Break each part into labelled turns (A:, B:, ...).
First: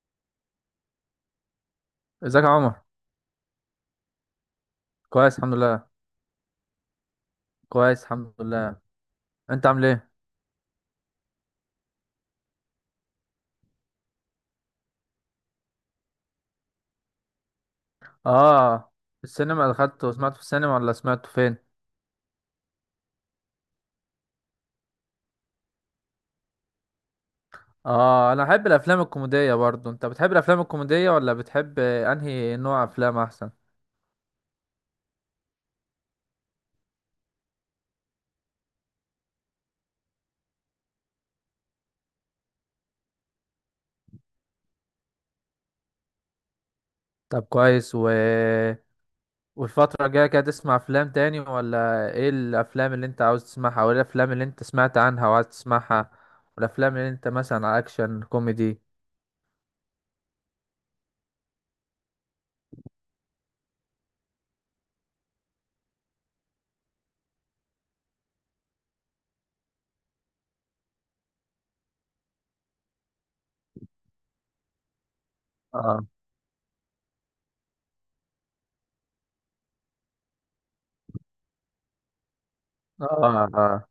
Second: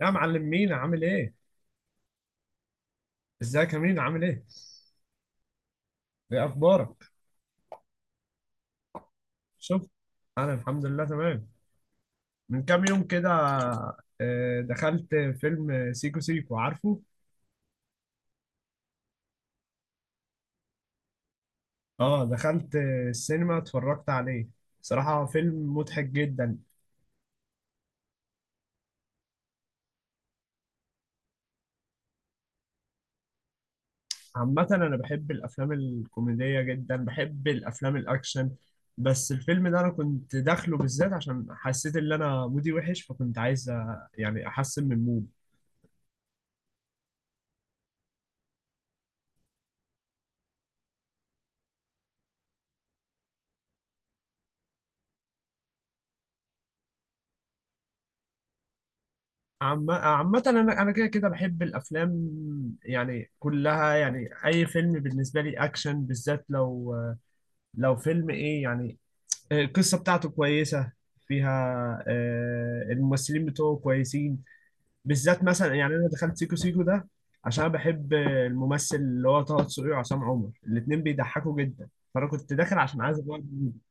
A: يا معلم، مين عامل ايه؟
B: ازيك يا عمر.
A: ازيك يا مين عامل ايه؟
B: كويس الحمد لله.
A: ايه اخبارك؟
B: كويس الحمد لله. انت عامل
A: شفت.
B: ايه؟
A: انا الحمد لله تمام. من كام يوم كده، دخلت فيلم سيكو سيكو، عارفه؟
B: اه. السينما دخلت وسمعته في السينما ولا سمعته فين؟
A: اه دخلت السينما، اتفرجت عليه. صراحة فيلم مضحك جدا.
B: اه، انا بحب الافلام الكوميديه برضو. انت بتحب الافلام الكوميديه ولا بتحب انهي نوع افلام احسن؟
A: عامة انا بحب الافلام الكوميدية جدا، بحب الافلام الاكشن. بس الفيلم ده انا كنت داخله بالذات عشان حسيت ان انا مودي وحش، فكنت عايز يعني احسن من مودي.
B: طب كويس والفتره الجايه كده تسمع افلام تاني، ولا ايه الافلام اللي انت عاوز تسمعها، وايه الافلام اللي انت سمعت عنها وعايز تسمعها، والافلام اللي انت مثلا اكشن كوميدي؟
A: عامة، أنا كده كده بحب الأفلام. يعني كلها، يعني أي فيلم بالنسبة لي أكشن، بالذات لو فيلم إيه يعني. القصة بتاعته كويسة، فيها الممثلين بتوعه كويسين. بالذات مثلا يعني
B: اه،
A: أنا دخلت سيكو سيكو ده عشان أنا بحب الممثل اللي هو طه دسوقي وعصام عمر، الاتنين بيضحكوا جدا. فأنا كنت داخل عشان عايز أبقى.
B: اه، اه،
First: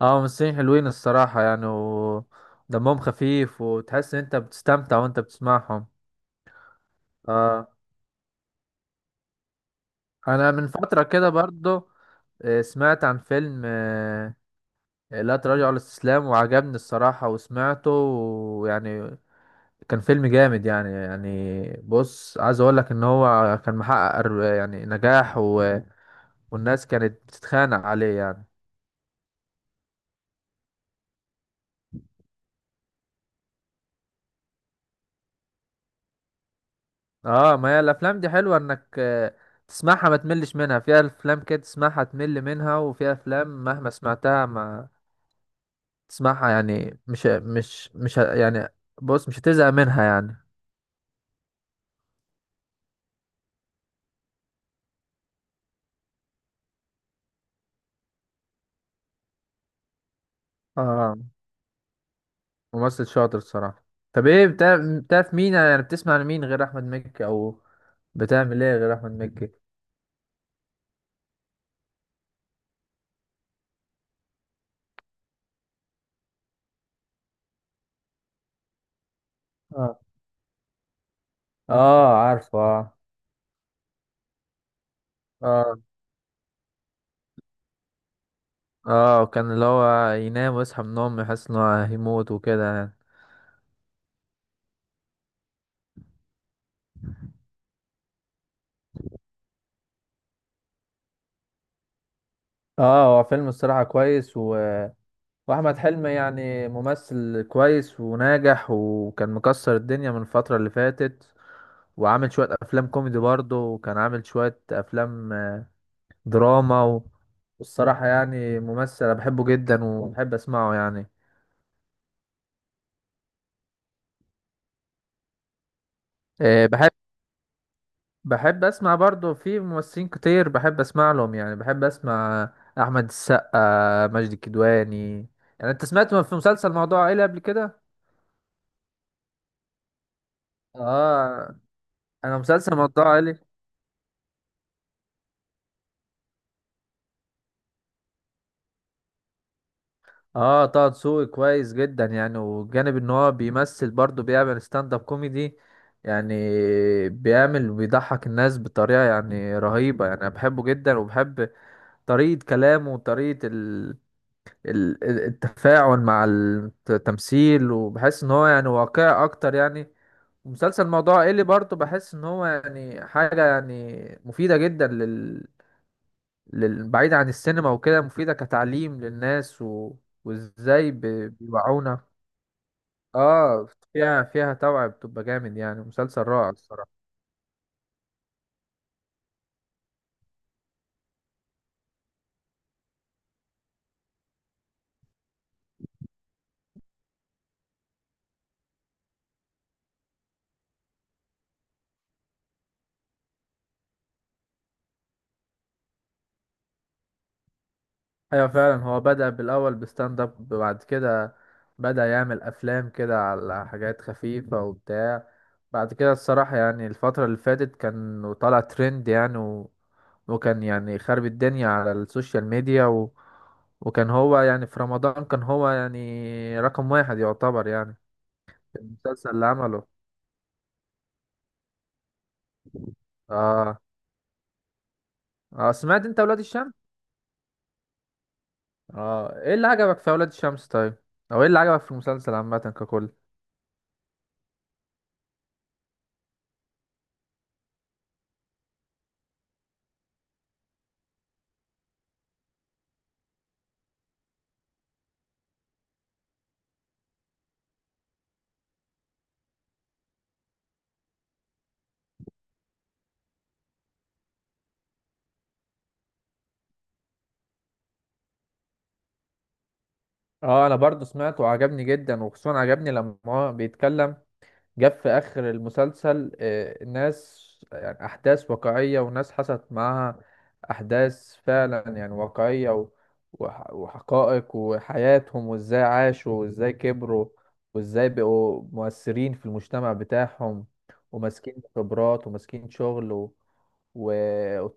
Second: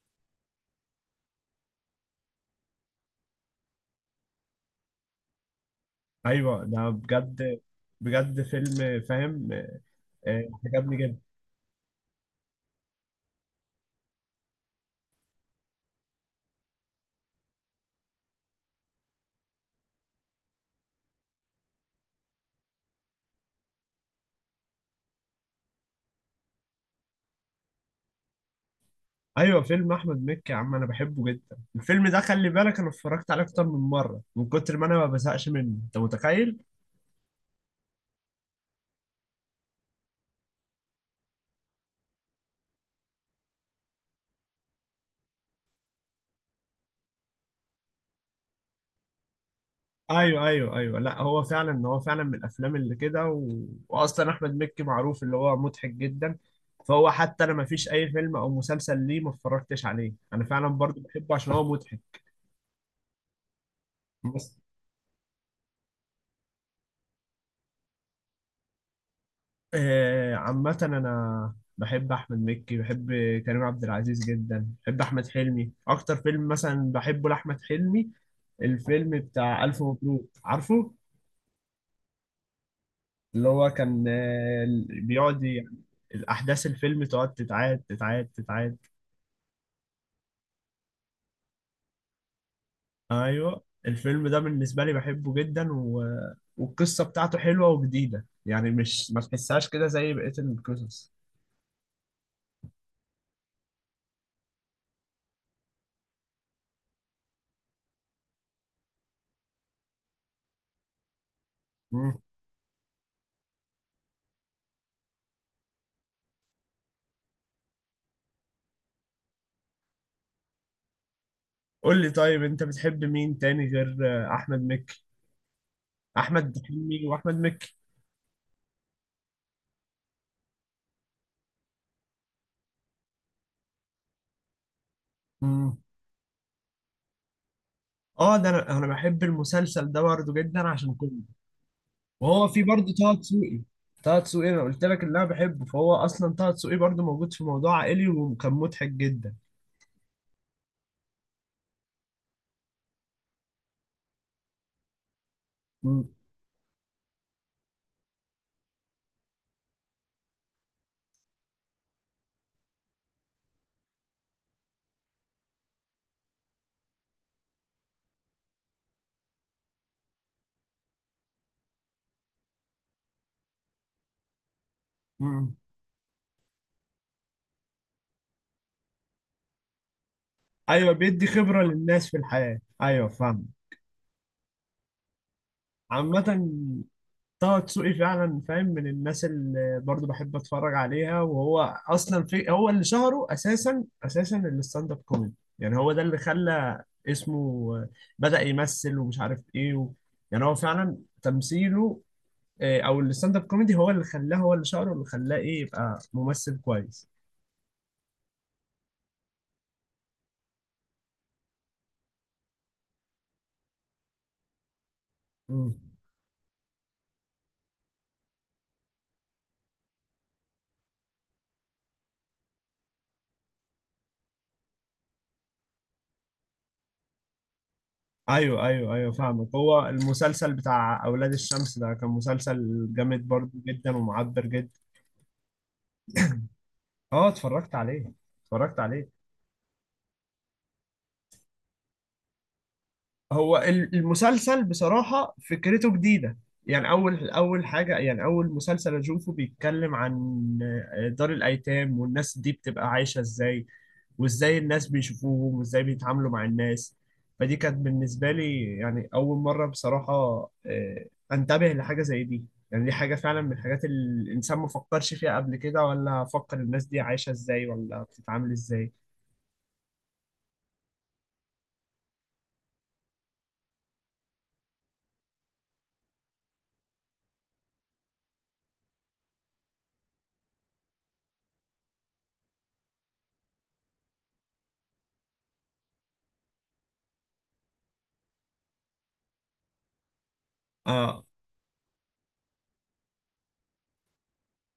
B: اه، ممثلين حلوين الصراحة يعني، ودمهم خفيف وتحس ان انت بتستمتع وانت بتسمعهم.
A: أيوه ده بجد.
B: اه،
A: بجد فيلم فاهم.
B: انا من
A: عجبني
B: فترة
A: جدا.
B: كده برضو سمعت عن فيلم لا تراجع ولا استسلام، وعجبني الصراحة وسمعته، ويعني كان فيلم جامد يعني. بص، عايز اقول لك ان هو كان محقق نجاح والناس كانت بتتخانق عليه يعني.
A: ايوه فيلم احمد مكي يا عم، انا بحبه جدا. الفيلم ده خلي بالك انا اتفرجت عليه اكتر من مره، من كتر ما انا ما بزهقش منه، انت متخيل.
B: اه، ما هي الافلام دي حلوه انك تسمعها ما تملش منها. فيها افلام كده تسمعها تمل منها، وفيها افلام مهما سمعتها ما تسمعها يعني، مش بص، مش هتزهق منها يعني.
A: ايوه ايوه ايوه، لا هو فعلا من الافلام اللي كده، واصلا احمد مكي معروف اللي هو مضحك جدا. فهو حتى انا ما فيش اي فيلم او مسلسل ليه ما اتفرجتش عليه، انا فعلا برضو
B: اه،
A: بحبه عشان هو مضحك.
B: ممثل شاطر الصراحه. طب ايه
A: بس
B: بتاع؟ بتعرف مين يعني؟ بتسمع لمين غير احمد مكي، او بتعمل ايه غير احمد مكي؟
A: عامة أنا بحب أحمد مكي، بحب كريم عبد العزيز جدا، بحب أحمد حلمي. أكتر فيلم مثلا بحبه لأحمد حلمي الفيلم بتاع ألف
B: اه،
A: مبروك، عارفه؟
B: اه، عارفه اه.
A: اللي هو كان بيقعد،
B: اه،
A: يعني الأحداث الفيلم تقعد تتعاد تتعاد تتعاد.
B: اه، كان اللي هو ينام ويصحى من النوم يحس انه هيموت وكده يعني.
A: أيوه الفيلم ده بالنسبة لي بحبه جدا، والقصة بتاعته حلوة وجديدة، يعني مش ما تحسهاش كده زي بقية القصص.
B: اه، هو فيلم الصراحة كويس، واحمد حلمي يعني ممثل كويس وناجح، وكان مكسر الدنيا من الفترة اللي فاتت،
A: مم.
B: وعامل شوية افلام كوميدي برضه، وكان عامل شوية افلام دراما والصراحة يعني ممثل أنا بحبه جدا وبحب اسمعه يعني.
A: قول لي طيب، أنت بتحب مين تاني غير أحمد مكي؟ احمد
B: آه، بحب
A: حلمي واحمد مكي.
B: بحب اسمع برضه. في ممثلين كتير بحب اسمع لهم يعني. بحب اسمع احمد السقا، ماجد الكدواني. يعني
A: مم.
B: انت سمعت في مسلسل موضوع عائلي قبل كده؟
A: اه ده انا بحب المسلسل ده برضه جدا عشان كله،
B: اه، انا
A: وهو في
B: مسلسل
A: برضه
B: موضوع
A: طه
B: عائلي.
A: دسوقي. طه دسوقي انا قلت لك اللي انا بحبه، فهو اصلا طه دسوقي برضه موجود في موضوع عائلي وكان مضحك جدا.
B: اه، طه دسوقي كويس جدا يعني، وجانب ان هو بيمثل برضه بيعمل ستاند اب كوميدي
A: مم.
B: يعني. بيعمل وبيضحك الناس بطريقة يعني رهيبة يعني. انا بحبه جدا، وبحب طريقة كلامه وطريقة التفاعل مع التمثيل، وبحس ان هو يعني واقعي اكتر يعني. ومسلسل موضوع ايه اللي برضه بحس ان هو يعني حاجة يعني مفيدة جدا،
A: مم.
B: بعيد عن السينما وكده، مفيدة كتعليم للناس وازاي
A: ايوه بيدي خبرة
B: بيوعونا.
A: للناس في الحياة، ايوه فاهم.
B: اه، فيها توعية، بتبقى جامد يعني، مسلسل
A: عامة
B: رائع الصراحة.
A: طه دسوقي فعلا فاهم، من الناس اللي برضو بحب اتفرج عليها، وهو اصلا في هو اللي شهره اساسا الستاند اب كوميدي، يعني هو ده اللي خلى اسمه. بدأ يمثل ومش عارف ايه، يعني هو فعلا تمثيله او الستاند اب كوميدي هو اللي خلاه، هو اللي شهره، اللي خلاه ايه يبقى ممثل كويس.
B: ايوه فعلا، هو بدأ بالاول بستاند اب، بعد كده بدأ يعمل افلام كده على حاجات خفيفة وبتاع.
A: مم.
B: بعد كده الصراحة يعني الفترة اللي فاتت كان طالع ترند يعني، وكان يعني خرب الدنيا على السوشيال ميديا، وكان هو يعني في رمضان كان هو يعني رقم واحد يعتبر يعني.
A: ايوه ايوه ايوه،
B: المسلسل اللي
A: فاهمك. هو
B: عمله.
A: المسلسل بتاع اولاد الشمس ده كان مسلسل جامد برضو
B: اه،
A: جدا، ومعبر جدا.
B: اه، سمعت انت اولاد الشمس؟
A: اه اتفرجت عليه، اتفرجت عليه.
B: اه، ايه اللي عجبك في اولاد الشمس طيب؟ او ايه اللي عجبك في المسلسل عامه ككل؟
A: هو المسلسل بصراحة فكرته جديدة. يعني أول أول حاجة، يعني أول مسلسل أشوفه بيتكلم عن دار الأيتام، والناس دي بتبقى عايشة إزاي، وإزاي الناس بيشوفوهم، وإزاي بيتعاملوا مع الناس. فدي كانت بالنسبة لي يعني أول مرة بصراحة آه، أنتبه لحاجة زي دي. يعني دي حاجة فعلا من الحاجات اللي الإنسان ما فكرش فيها قبل كده، ولا فكر الناس دي عايشة إزاي، ولا بتتعامل إزاي.
B: اه، انا برضو سمعته وعجبني جدا، وخصوصا عجبني لما هو بيتكلم، جاب في آخر المسلسل ناس، يعني أحداث واقعية وناس حصلت معاها أحداث فعلا يعني واقعية وحقائق وحياتهم، وإزاي عاشوا وإزاي كبروا، وإزاي بقوا مؤثرين في المجتمع بتاعهم،
A: آه،
B: وماسكين خبرات وماسكين شغل و...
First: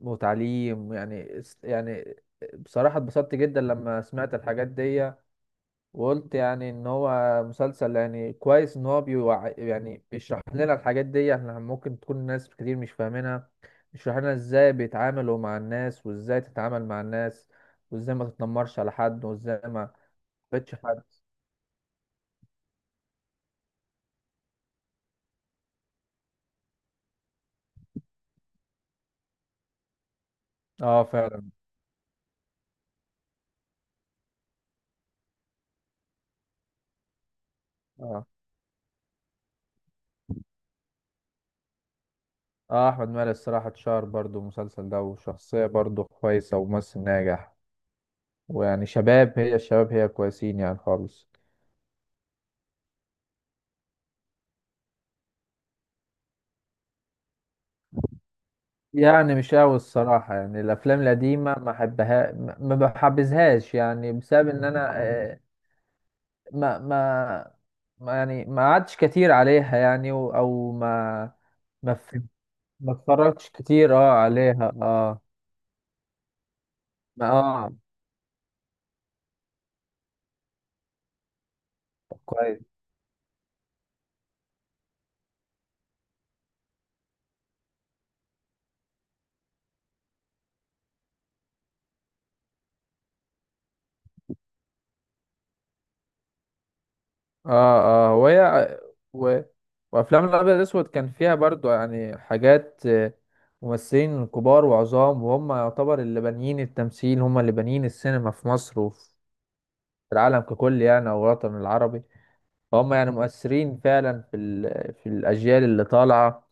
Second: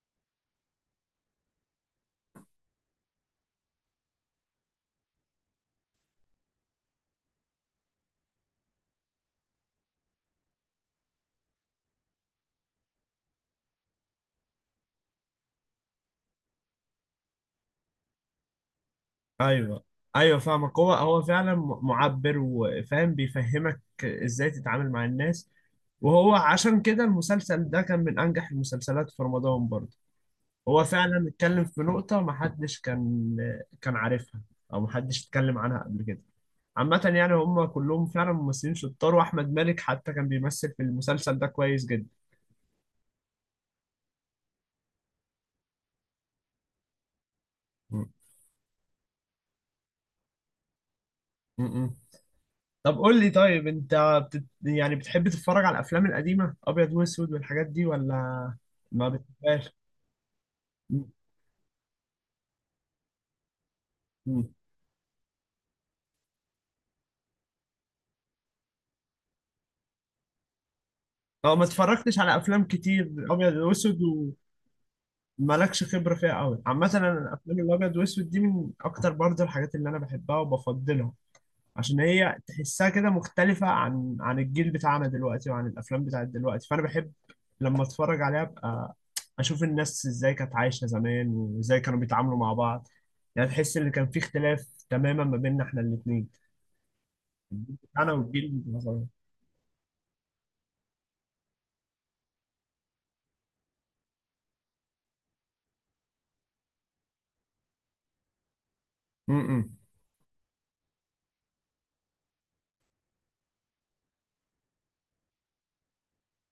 B: وتعليم يعني يعني. بصراحة اتبسطت جدا لما سمعت الحاجات دي، وقلت يعني ان هو مسلسل يعني كويس، ان هو يعني بيشرح لنا الحاجات دي. احنا ممكن تكون ناس كتير مش فاهمينها. بيشرح لنا ازاي بيتعاملوا مع الناس، وازاي تتعامل مع الناس، وازاي ما تتنمرش على حد، وازاي
A: ايوه
B: ما
A: ايوه
B: تبتش
A: فاهمك. هو
B: حد.
A: هو فعلا معبر وفاهم، بيفهمك ازاي تتعامل مع الناس. وهو عشان كده المسلسل ده كان من انجح المسلسلات في رمضان برضه. هو
B: اه
A: فعلا
B: فعلا.
A: اتكلم في نقطة محدش كان عارفها، او محدش اتكلم عنها قبل كده. عامة يعني هم كلهم
B: اه.
A: فعلا ممثلين شطار، واحمد مالك حتى كان بيمثل في المسلسل ده كويس جدا.
B: اه، احمد مالك الصراحة اتشهر برضو المسلسل ده، وشخصية برضو كويسة وممثل ناجح،
A: م-
B: ويعني شباب هي الشباب هي كويسين يعني خالص.
A: م- م. طب قول لي طيب، انت يعني بتحب تتفرج على الافلام القديمه ابيض واسود والحاجات دي، ولا ما
B: يعني مش
A: بتحبهاش؟
B: قوي الصراحة يعني، الأفلام
A: م-
B: القديمة ما أحبها، ما بحبذهاش يعني،
A: م.
B: بسبب إن أنا ما ما ما يعني ما قعدتش كتير عليها يعني أو
A: اه ما
B: ما ف-
A: اتفرجتش على افلام
B: ما
A: كتير
B: اتفرجتش
A: ابيض
B: كتير
A: واسود،
B: أه عليها أه.
A: ومالكش خبره فيها قوي. عامه انا
B: ما
A: الافلام
B: أه.
A: الابيض واسود دي من اكتر برضه الحاجات اللي انا بحبها وبفضلها، عشان هي
B: كويس
A: تحسها كده مختلفة عن الجيل بتاعنا دلوقتي، وعن الأفلام بتاعت دلوقتي. فأنا بحب لما أتفرج عليها أبقى أشوف الناس إزاي كانت عايشة زمان، وإزاي كانوا بيتعاملوا مع بعض. يعني تحس إن كان في اختلاف تماما ما بيننا إحنا الاتنين، الجيل
B: أه.
A: بتاعنا
B: أه
A: والجيل
B: وهي
A: بتاعنا.
B: و... وأفلام الأبيض الأسود كان فيها برضو يعني حاجات ممثلين كبار وعظام، وهم يعتبر اللي بانيين التمثيل، هم اللي بانيين السينما في مصر، في
A: م-م.
B: العالم ككل يعني، او الوطن العربي. فهم يعني مؤثرين فعلا في في الاجيال اللي طالعه،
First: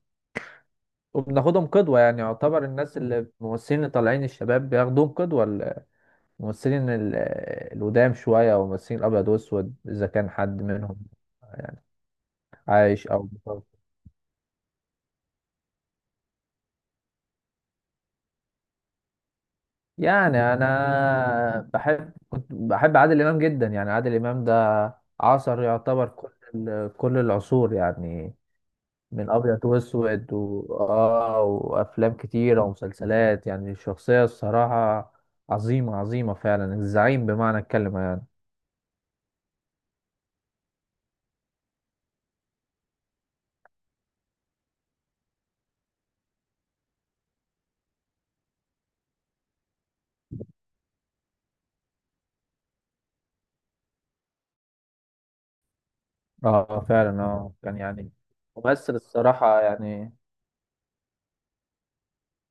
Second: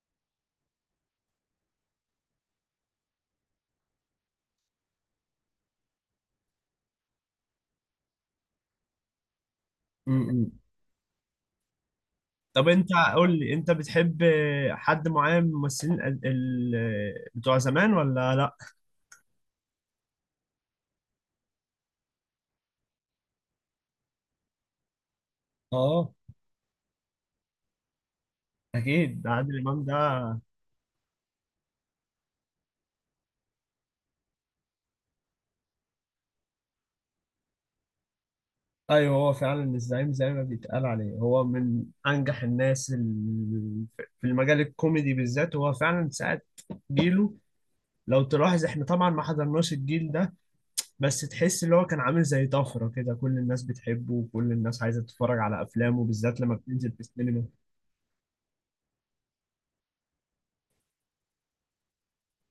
B: وبناخدهم قدوه يعني. يعتبر الناس اللي الممثلين اللي طالعين الشباب بياخدوهم قدوه، الممثلين القدام شويه، او الممثلين الابيض واسود اذا كان
A: م-م.
B: حد منهم
A: طب أنت
B: عايش او
A: قول لي، أنت
B: متوفى.
A: بتحب حد معين من الممثلين بتوع زمان ولا لأ؟
B: يعني انا بحب، كنت بحب عادل امام جدا يعني. عادل امام ده عصر يعتبر
A: اه
B: كل العصور يعني،
A: اكيد ده
B: من
A: عادل
B: ابيض
A: إمام ده.
B: واسود اه، وافلام كتيره ومسلسلات يعني. الشخصيه الصراحه عظيمه عظيمه فعلا. الزعيم بمعنى الكلمه يعني.
A: ايوه هو فعلا الزعيم زي ما بيتقال عليه، هو من انجح الناس في المجال الكوميدي بالذات. هو فعلا ساعة جيله، لو تلاحظ احنا طبعا ما حضرناش الجيل ده. بس تحس اللي هو كان عامل زي طفرة كده، كل الناس بتحبه وكل الناس عايزة تتفرج على افلامه بالذات لما
B: اه
A: بتنزل في
B: فعلا،
A: السينما.
B: اه كان يعني ممثل الصراحه يعني،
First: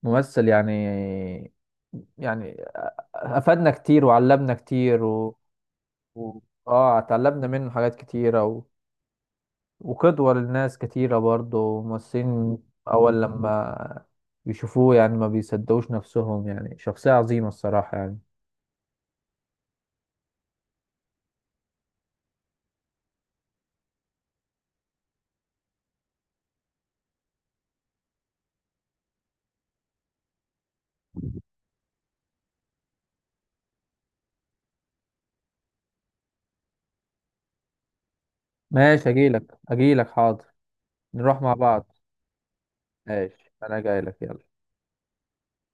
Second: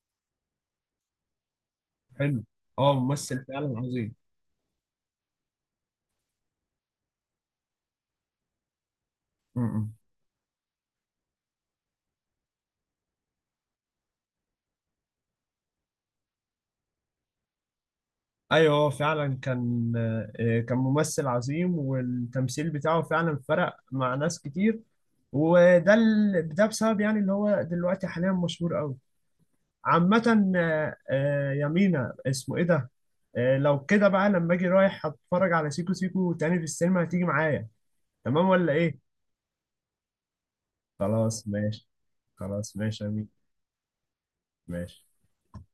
B: ممثل يعني
A: حلو.
B: يعني
A: اه ممثل
B: افادنا
A: فعلا
B: كتير
A: عظيم.
B: وعلمنا كتير و... اه اتعلمنا منه حاجات كتيره،
A: م.
B: وقدوة للناس كتيرة برضه. ممثلين أول لما يشوفوه يعني ما بيصدقوش نفسهم، يعني شخصية عظيمة الصراحة يعني.
A: ايوه هو فعلا كان ممثل عظيم. والتمثيل بتاعه فعلا فرق مع ناس كتير. ده بسبب يعني اللي هو دلوقتي حاليا مشهور قوي. عامة يمينة اسمه ايه ده؟ لو كده بقى لما اجي رايح هتفرج على سيكو سيكو تاني في السينما، هتيجي معايا؟ تمام ولا ايه؟
B: ماشي، أجيلك أجيلك حاضر، نروح
A: خلاص
B: مع
A: ماشي.
B: بعض.
A: خلاص ماشي يا مين.
B: ماشي، أنا جايلك يلا.
A: ماشي.